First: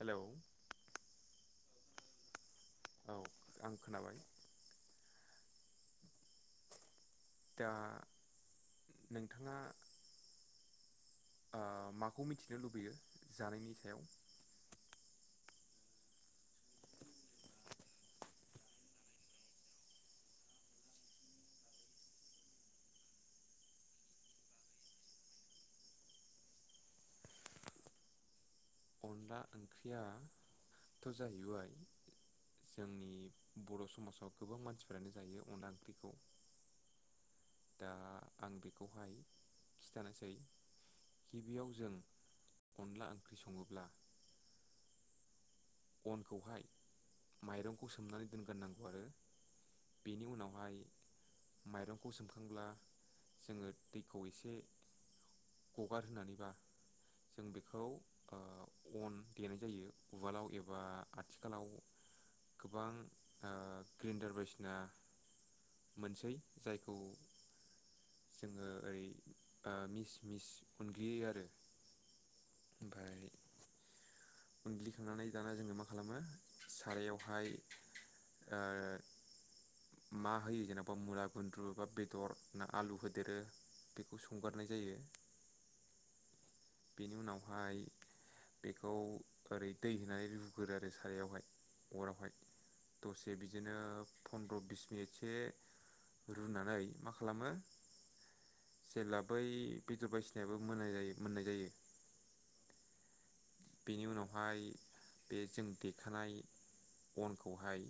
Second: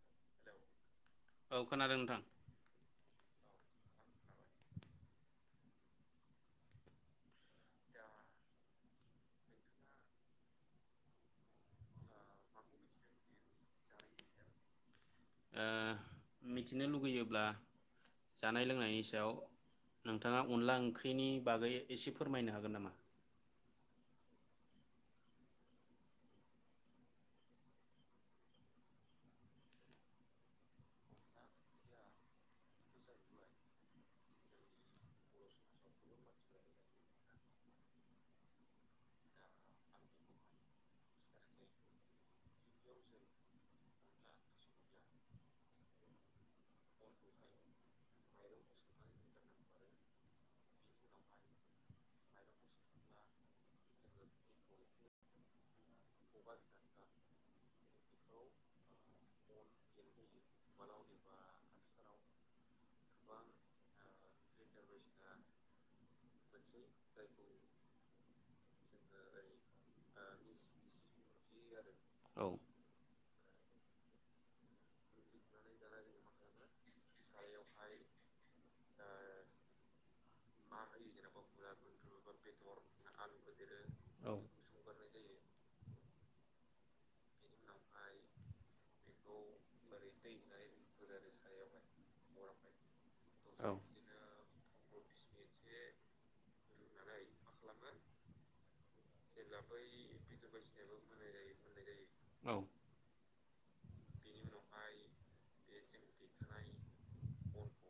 Hello औ खोनादों नोंथां। औ आं खोनाबाय। दा नोंथाङा माखौ मिथिनो लुबैयो जानायनि सायाव? ओ मिथिनो लुगैयोब्ला जानाय लोंनायनि सायाव नोंथांङा अनला ओंख्रिनि बागै एसे फोरमायनो हागोन नामा? अनला ओंख्रियाथ' जाहैबाय जोंनि बर' समाजाव गोबां मानसिफ्रानो जायो अनला ओंख्रिखौ। दा आं बेखौहाय खिथानोसै गिबियाव जों अनला ओंख्रि सङोब्ला अनखौहाय माइरंखौ सोमनानै दोनग्रनांगौ आरो बेनि उनावहाय माइरंखौ सोमखांब्ला जोंङो दैखौ एसे गगार होनानैबा जों बेखौ अन देनाय जायो उवालाव एबा बा आथिखालाव गोबां ग्रिन्डार बायसिना मोनसै जायखौ जोंङो ओरै मिस मिस उनग्लियो आरो औ ओमफ्राय उग्लिखांनानै दाना जोङो मा खालामो? सारायावहाय मा होयो जेन'बा मुला गुन्द्रु बा बेदर ना आलु होदेरो बेखौ औ संगारनाय जायो। बेनि उनावहाय बेखौ ओरै दै होनानै रुग्रोयो आरो सारायावहाय अरावहाय दसे औ बिदिनो फनन्द्र' बिस मिनिटसो रुनानै मा खालामो? जेब्ला बै बेदर बायसिनायाबो मोननाय जायो मोननाय औ बिनि उनाव हाय बे जों देखानाय अनखौहाय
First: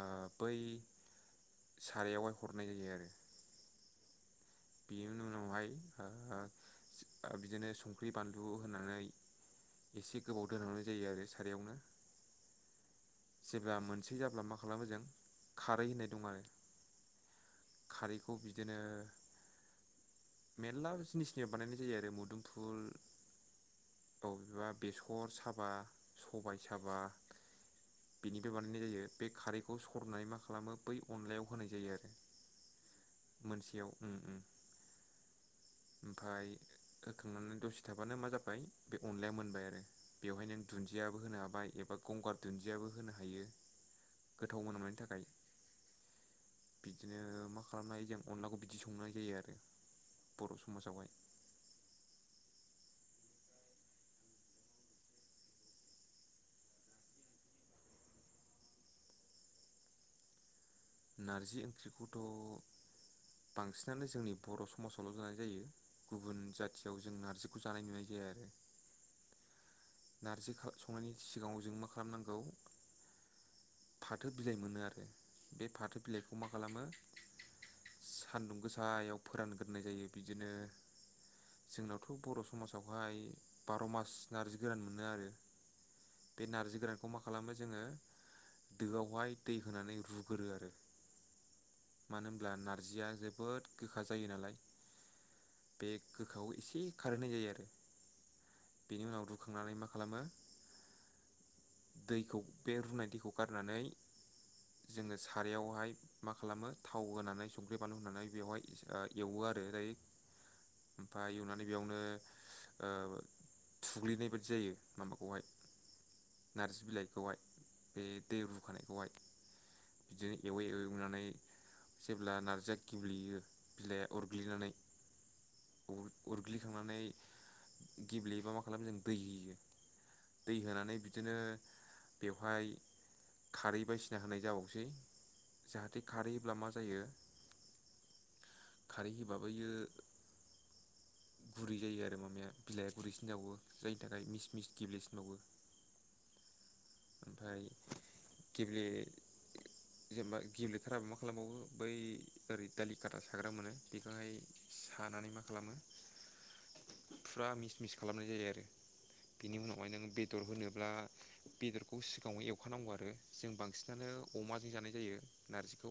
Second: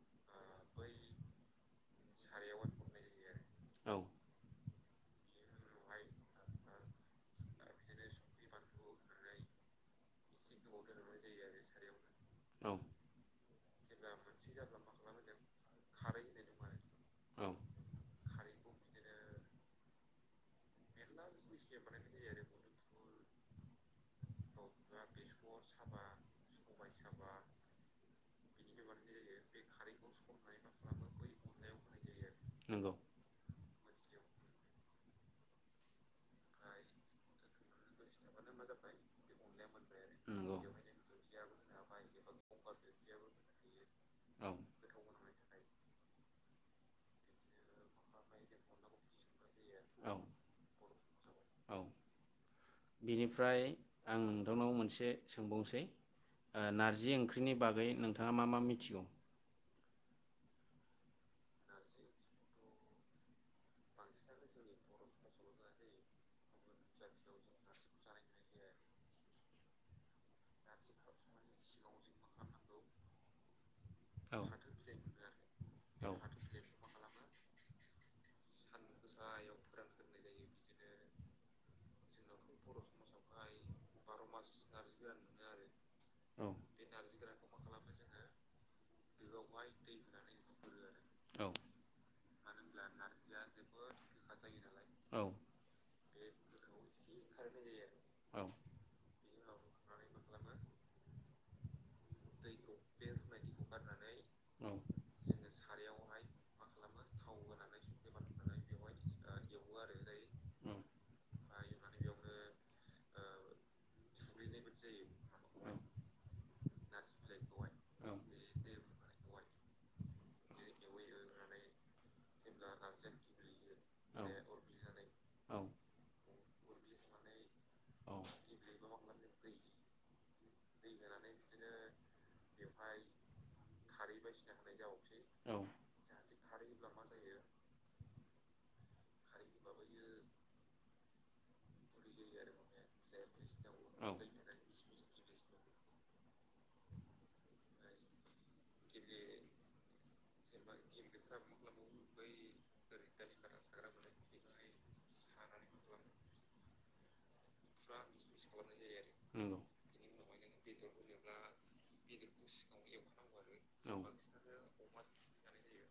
ओ बै सारायावहाय हरनाय जायो आरो औ बेनि उनावहाय ओ बिदिनो संख्रि बानलु होनानै एसे गोबाव दोनहांनाय जायो आरो सारयावनो औ जेब्ला मोनसे जाब्ला मा खालामो जों खारै होननाय दं आरो औ खारैखौ बिदिनो मेर्ला जिनिसनिफ्राय बानायनाय जायो आरो मुदुमफुल बबेबा बेसर साबा सबाइ साबा बेनिफ्राय बानायनाय जायो बे खारैखौ सरनानै मा खालामो बै अनलायाव होनाय जायो आरो नंगौ मोनसेयाव उम उम ओमफाय होखांनानै दसे था माबानो मा जाबाय बे अनलाया मोनबाय आरो बेवहाय नों नंगौ दुनजियाबो होनो हाबाय एबा गंगार दुनजियाबो होनो हायो औ गोथाव मोनामनायनि थाखाय बिदिनो मा खालामनाय हायो जों अनलाखौ बिदि संनाय जायो औ आरो। बर' समाजावहाय औ बिनिफ्राय आं नोंथांनाव मोनसे सोंबावनोसै नारजि ओंख्रिनि बागै नोंथांङा मा मा मिथिगौ? नारजि ओंख्रिखौथ' बांसिनानो जोंनि बर' समाजावल' जानाय जायो गुबुन जाथियाव जों नार्जिखौ जानाय नुनाय जाया आरो नारजि संनायनि सिगाङाव जों मा खालामनांगौ फाथो औ बिलाइ मोनो आरो बे फाथो औ बिलाइखौ मा खालामो सान्दुं गोस [unintelligible] फोरानग्रोनाय जायो बिदिनो जोंनावथ' बर' समाजावहाय बार' मास नार्जि गोरान मोनो आरो बे नारजि गोरानखौ मा खालामो जोंङो दोआवहाय दै होनानै रुग्रो आरो औ मानो होनब्ला नारजिया जोबोद गोखा जायो नालाय औ बे गोखाायाव एसे खारहोनाय जायो आरो औ बेनि उनाव रुखांनानै मा खालामो दैखौ बे रुनाय दैखौ हगारनानै औ जोङो सारायावहाय मा खालामो थाव होनानै संख्रि बानलु होनानै बेवहाय ओएवो आरो दायो ओमफाय एवनानै बेयावनो ओ थुग्लिनाय बायदि जायो माबाखौहाय नारजि बिलाइ [unintelligible] बे औ दै रुखानायखौहाय बिदिनो एवै एवै एवनानै जेब्ला नार्जिया गेब्लेयो बिलाइआ नंगौ अरग्लिनानै अरग्लिखांनानै औ गेब्लेयोबा मा खालामो जों दै होयो दै होनानै बिदिनो बेवहाय खारै बायदिसिना होनाय जाबावसै जाहाथे खारैहोब्ला मा जाय बेयो खारै होबाबोयो गुरै जायो आरो माबाया बिलाइया गुरैसिन जावो जायनि थाखाय मिस मिस गेब्लेसिनबावो ओमफ्राय गेब्ले जेनेबा गेब्लेथाराबो मा खालामबावो बै ओरै दालि खााथा साग्रा मोनो बेखौहाय सानानै मा खालामो फुरा मिस मिस खालामनाय जायो आरो बेनि उनावहाय नोङो बेदर होनोब्ला बेदरखौ सिगाङाव एव नांगौ आरो जों बांसिनानो अमाजों जानाय जायो नारजिखौ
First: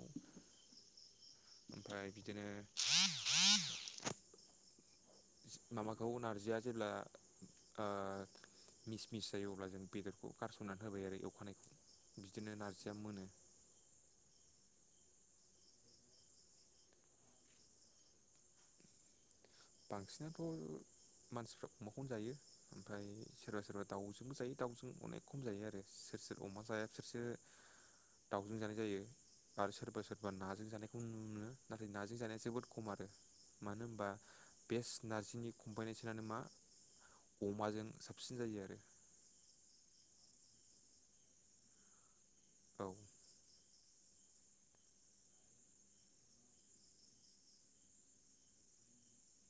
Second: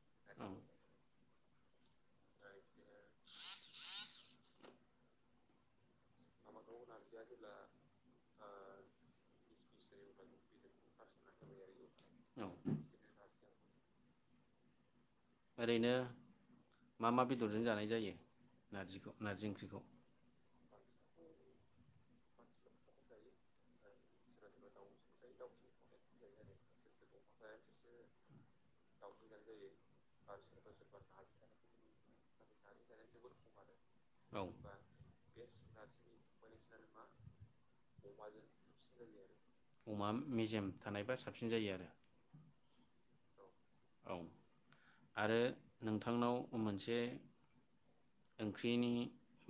ओमफ्राय बिदिनो [inaudible] खौ नारजिया जेब्ला आ मिस मिस जायो अब्ला जों बेदरखौ गारसननानै होबाय आरो एवखानायखौ औ बिदिनो नारजिया मोनो ओरैनो मा मा बेदरजों जानाय जायो नारजिखौ नारजि ओंख्रि बांसिनाथ' मानसिफ्रा अमाखौनो जायो ओमफ्राय सोरबा सोरबा दाउजोंबो जायो दाउजों अनेक खम जायो आरो सोर सोर अमा जाया बिसोरसो दाावजों जानाय जायो आरो सोरबा सोरबा नाजों जानायखौ नुनो मोनो नाथाय नाजों जानाया जोबोद खम आरो मानो होनबा औ बेस्ट नार्जिनि कम्बाइनेसनानो मा अमाजों साबसिन जायो आरो अमा मेजेम थानायबा साबसिन जायो आरो औ औ आरो नोंथांनाव मोनसे ओंख्रिनि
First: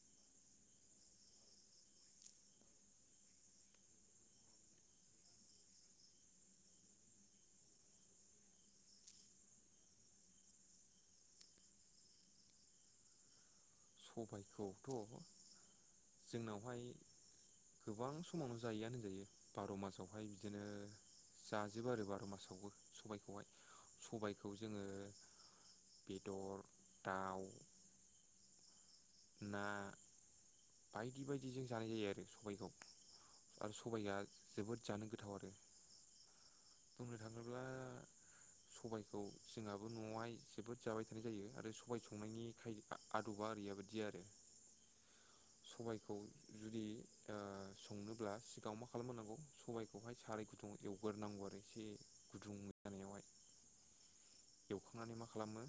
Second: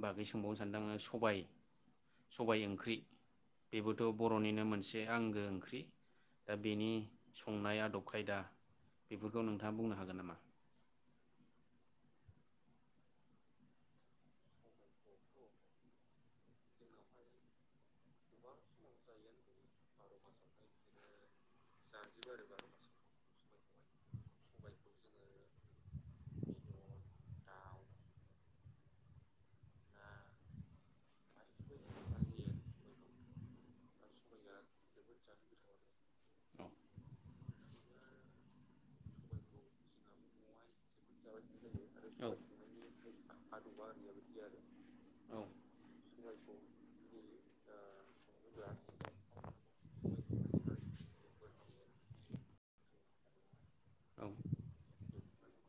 बागै सोंबावनो सानदों आङो सबाय सबाय ओंख्रि बेबोथ' बर'निनो मोनसे आंगो ओंख्रि दा बेनि संनाय आदब खायदा बेफोरखौ नोंथाङा बुंनो हागोन नामा? सबायखौथ' जोंनावहाय गोबां समावनो जायोआ होनजायो बार' मासावहाय बिदिनो जाजोबो आरो बार' मासावबो सबाइखौहाय सबायखौ जोङो बेदर दाउ ना बायदि बायदिजों जानाय जायो आरो सबाइखौ आरो सबाइआ जोबोद जानो गोथाव आरो बुंनो थाङोब्ला सबायखौ जोंहाबो न'आवहाय जोबोद जाबाय थानाय जायो आरो सबाय औ संनायनि खाय आदबा आरओरिया बाददि आरो औ सबायखौ जुदि ओ संनोब्ला सिगाङाव मा खालामोनांगौ सबाय बेखौहाय साराय गुदुंयाव एवगोरोनांगौ आरो एसे गुदुं जानायावहाय एवखांनानै मा खालामो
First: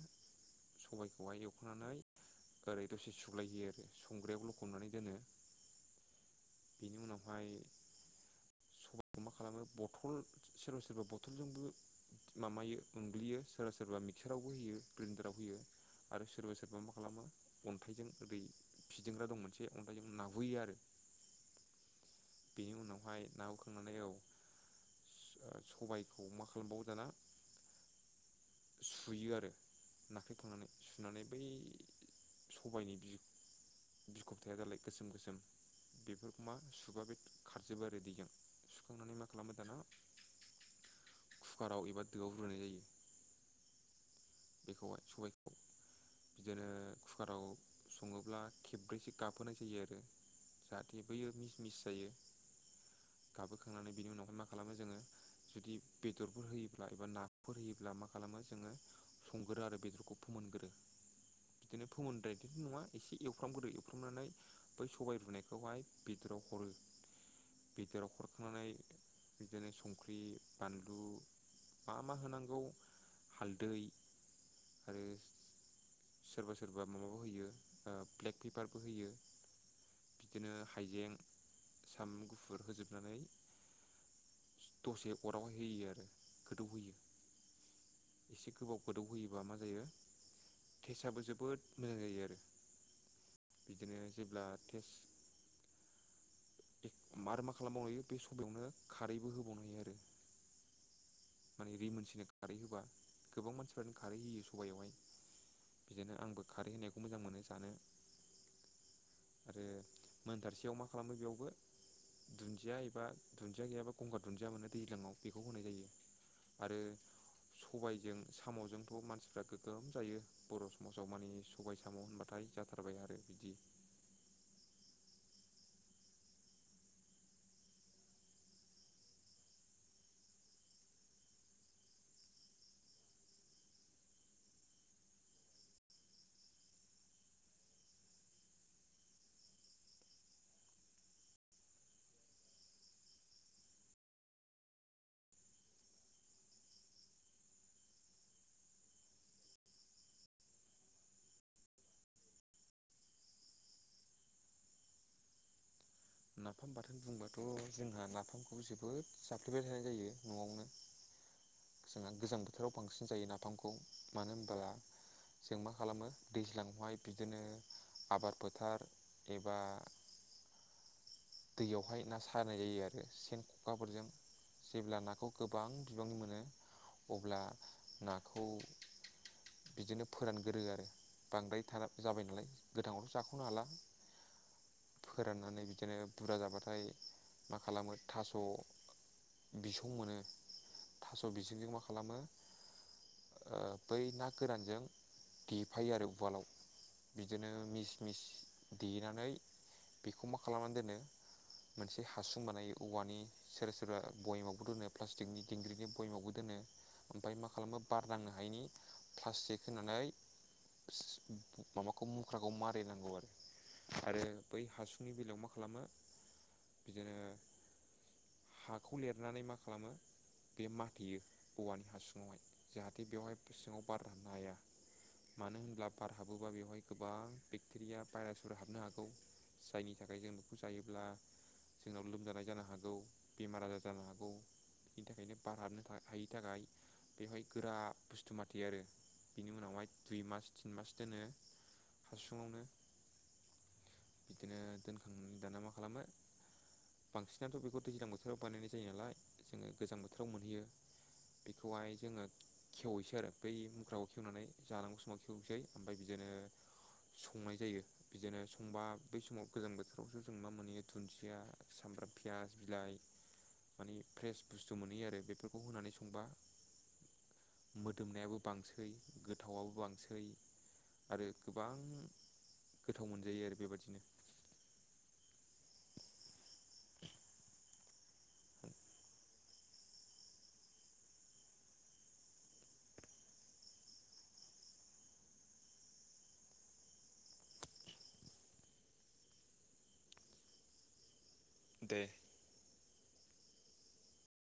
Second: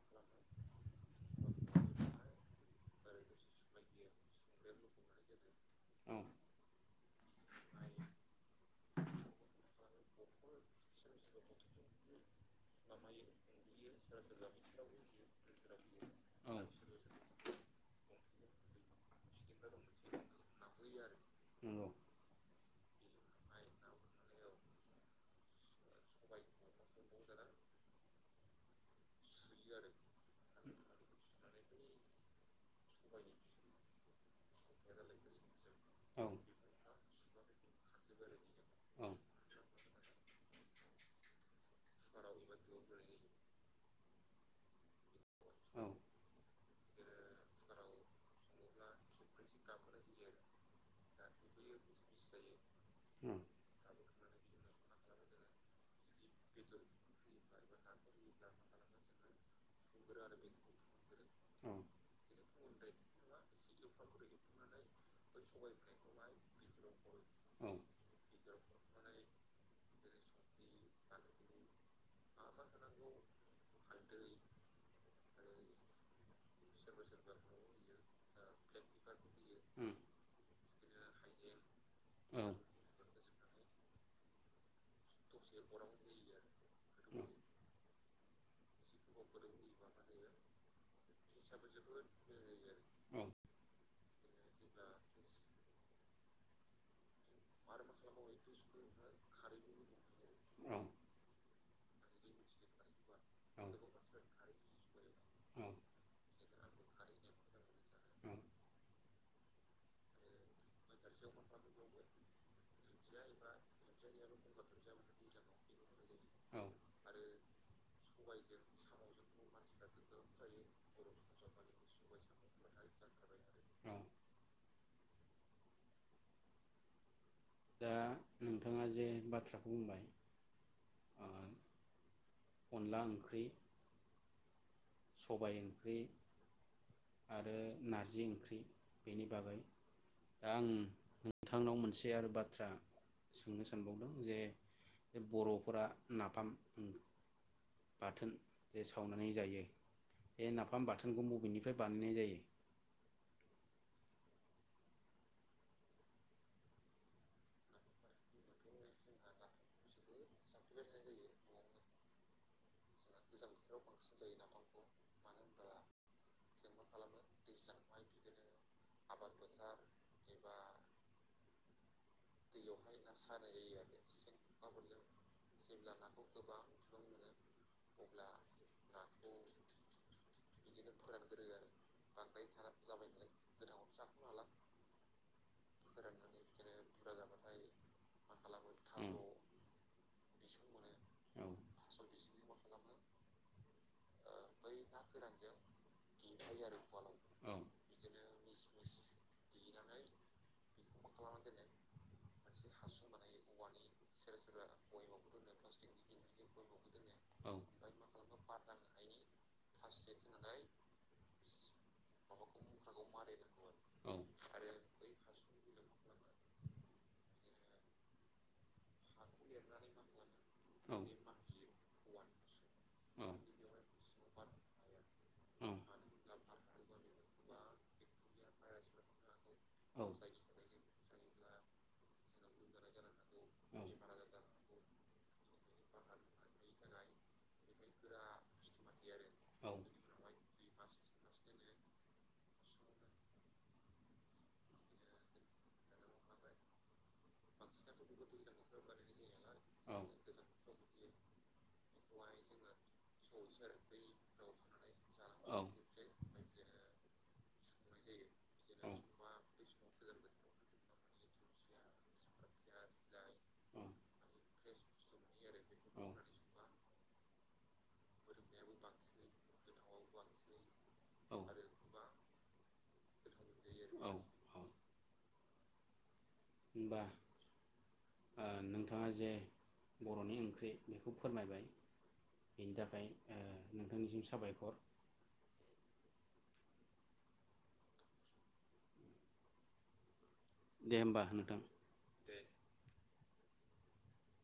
सबाइखौहाय एवखांनानै ओरै दसे सुलायहोयो औ बेनि उनावहाय सबाय खौ मा खालामो? बथल सोरबा सोरबा बथलजोंबो मामायो उनग्लियो। सोरबा मिक्सारावबो होयो ग्रेन्डाराव होयो आरो सोरबा औ सोरबा मा खालामो अन्थाइजों बै फिदिंग्रा दं मोनसे अन्थाइजों नाहयो आरो नंगौ बेनि उनावहाय नाहोखांनानै औ स सबायखौ मा खालामबावो दाना सु सुयो आरो नाख्रेखांनानै सुनानै बै सबायनि बिख बिखबथाया दालाय गोसोम गोसोम औ बेफोरखौ मा सुबा बे खारजोबो आरो दैजों औ सुखांनानै मा खालामो दाना कुकाराव एबा दोआव होनाय जायो। बेखौहाय सबायखौ बिदिनो कुकाराव सङोब्ला खेब्रैसो गाबहोनाय जायो आरो जाहाथे बैयो मिस मिस जायो उम गाबहोखांनानै बिनि उनावहाय मा खालामो जोङो जुदि बेदरफोर होयोब्ला एबा नाफोर होयोब्ला मा खालामो जोङो संगोरो आरो बेदरखौ फोमोनग्रो औ बिदिनो फोमोनद्रायदिथ' नङा एसे एवफ्राम गुरै एवफ्रामनानै बै सबाय रुनायखौहाय बेदराव हरो बेदराव हरखांनानै बिदिनो संख्रि बानलु मा मा होनांगौ हालदै आरो सोरबा सोरबा माबाबो होयो ओ पेपारबो होयो उम बिदिनो हाइजें सामब्राम औ औ गुफुर होजोबनानै दसे अराव होयो आरो गोदौ होयो। एसे गोबाव गोदौ होयोबा मा जायो तेस्टआबो जोबोद मोजां जायो आरो बिदिनो जेब्ला थेस्ट आरो मा खालामबावनो बे सबयावनो खारैबो होबावनो हायो आरो [unintelligible] खारै होबा गोबां मानसिफ्रानो खारै होयो सबाइयावहाय बिदिनो आंबो खारै होनायखौ बेखौ मोजां मोनो जानो। औ आरो मोनथारसेैयाव मा खालामो बेयावबो दुन्दिया एबा दुन्दिया गैयाबा गंगार दुन्दिया मोनो दैज्लाङाव बेखौ होनाय जायो। आरो सबायजों साम'जोंथ' दा नोंथाङा जे बाथ्राखौ बुंबाय ओ अनला ओंख्रै सबाय ओंख्रि आरो नारजि ओंख्रि बेनि बागै दा आं नोंथांनाव मोनसे आरो बाथ्रा सोंनो सानबावदों जे बर'फोरा नाफाम बाथोन जे सावनानै जायो बे नाफाम बाथोनखौ बबेनिफ्राय बानायनाय जायो? नाफाम बाथोन बुंबाथ' जोंहा नाफामखौ जोबोद जाफ्लेबाय थानाय जायो न'आवनो जोंहा गोजां बोथोराव बांसिन जायो ना खौ मानो होनोबब्ला जों मा खालामो दैज्लाङावहाय बिदिनो आबाद फोथार एबा दैयावहाय ना सारनाय जायो आरो सेन ख'खाफोरजों जेब्ला नाखौ गोबां बिबांनि मोनो अब्ला ना खौ बिदिनो फोरानगोरो आरो बांद्रायथार जाबाय नालाय गोथाङावथ' जाख'नो हाला फोराननानै बिदि बिदिनो बुरजा जाबाथाय मा खालामो थास' बिसौ मोनो थास' औ बिजंजों मा खालामो ओ बै ना गोरानजों देफायो आरो उवालाव बिदिनो औ मिस मिस देनानै बेखौ मा दोनो मोनसे हासुं बानायो औवानि सोरबा सोरबा बयेमावबो दोनो प्लास्टिकनि दिंग्रिनि बयमावबो दोनो ओमफाय मा खालामो बारनांनो हायैनि प्लास्टिक होनानै सिसि माबाखौ मुख्राखौ मारिनांगौ आरो आरो बै हासुं बेलेग मा खालामो बिदिनो हाखौ लिरनानै मा खालामो बे औ माथेयो औवानि हासुङावहाय जाहाथे औ बेवहाय सिङाव बार हाबनो हाया मानो होनोब्ला बार हाबोबा बेवहाय गोबां बेक्टेरिया भाइरासफोर हाबनो हागौ जायनि थाखाय जों बेखौ जायोब्ला जोंनाव लोमजानाय जानो हागौ बेमा जानो हागौ बेनि थाखायनो बार हाबनो हायि थाखाय बेवहाय गोरा बुस्थु माथो आरो बेनि उनावहाय दुइ मास तिन मास दोनो हासुङावनो बिदिनो दोनखांनानै दाना मा खालामो बांसिनथ' बेखौ दैलां बोथोर बानायनाय जायो नालाय जोङो गोजां बोथोराव मोनहैयो औ बेखौहाय जोङो खेवैसै औ आरो औ बै मुग्राखौ खेवनानै जालांगौ समाव औ खेवनोसै ओमफाय बिदिनो संनाय जायो बिदिनो संबा औ बै समाव गोजां बोथोरावसो जों मा मोनहैयो दुुनदिया सामब्राम पियास बिलाइ माने फ्रेस बुस्थु मोनहैयो आरो बेफोरखौ होनानै संबा मोदोमनायाबो बांसै गोथावाबो बांसै आरो गोबां गोथाव मोनजायो आरो बेबादिनो। होनबा आ नोंथाङा जे बर'नि ओंख्रि बेखौ फोरमायबाय बेनि थाखाय ओ नोंथांनिसिम साबायखर। दे होमबा होन। दे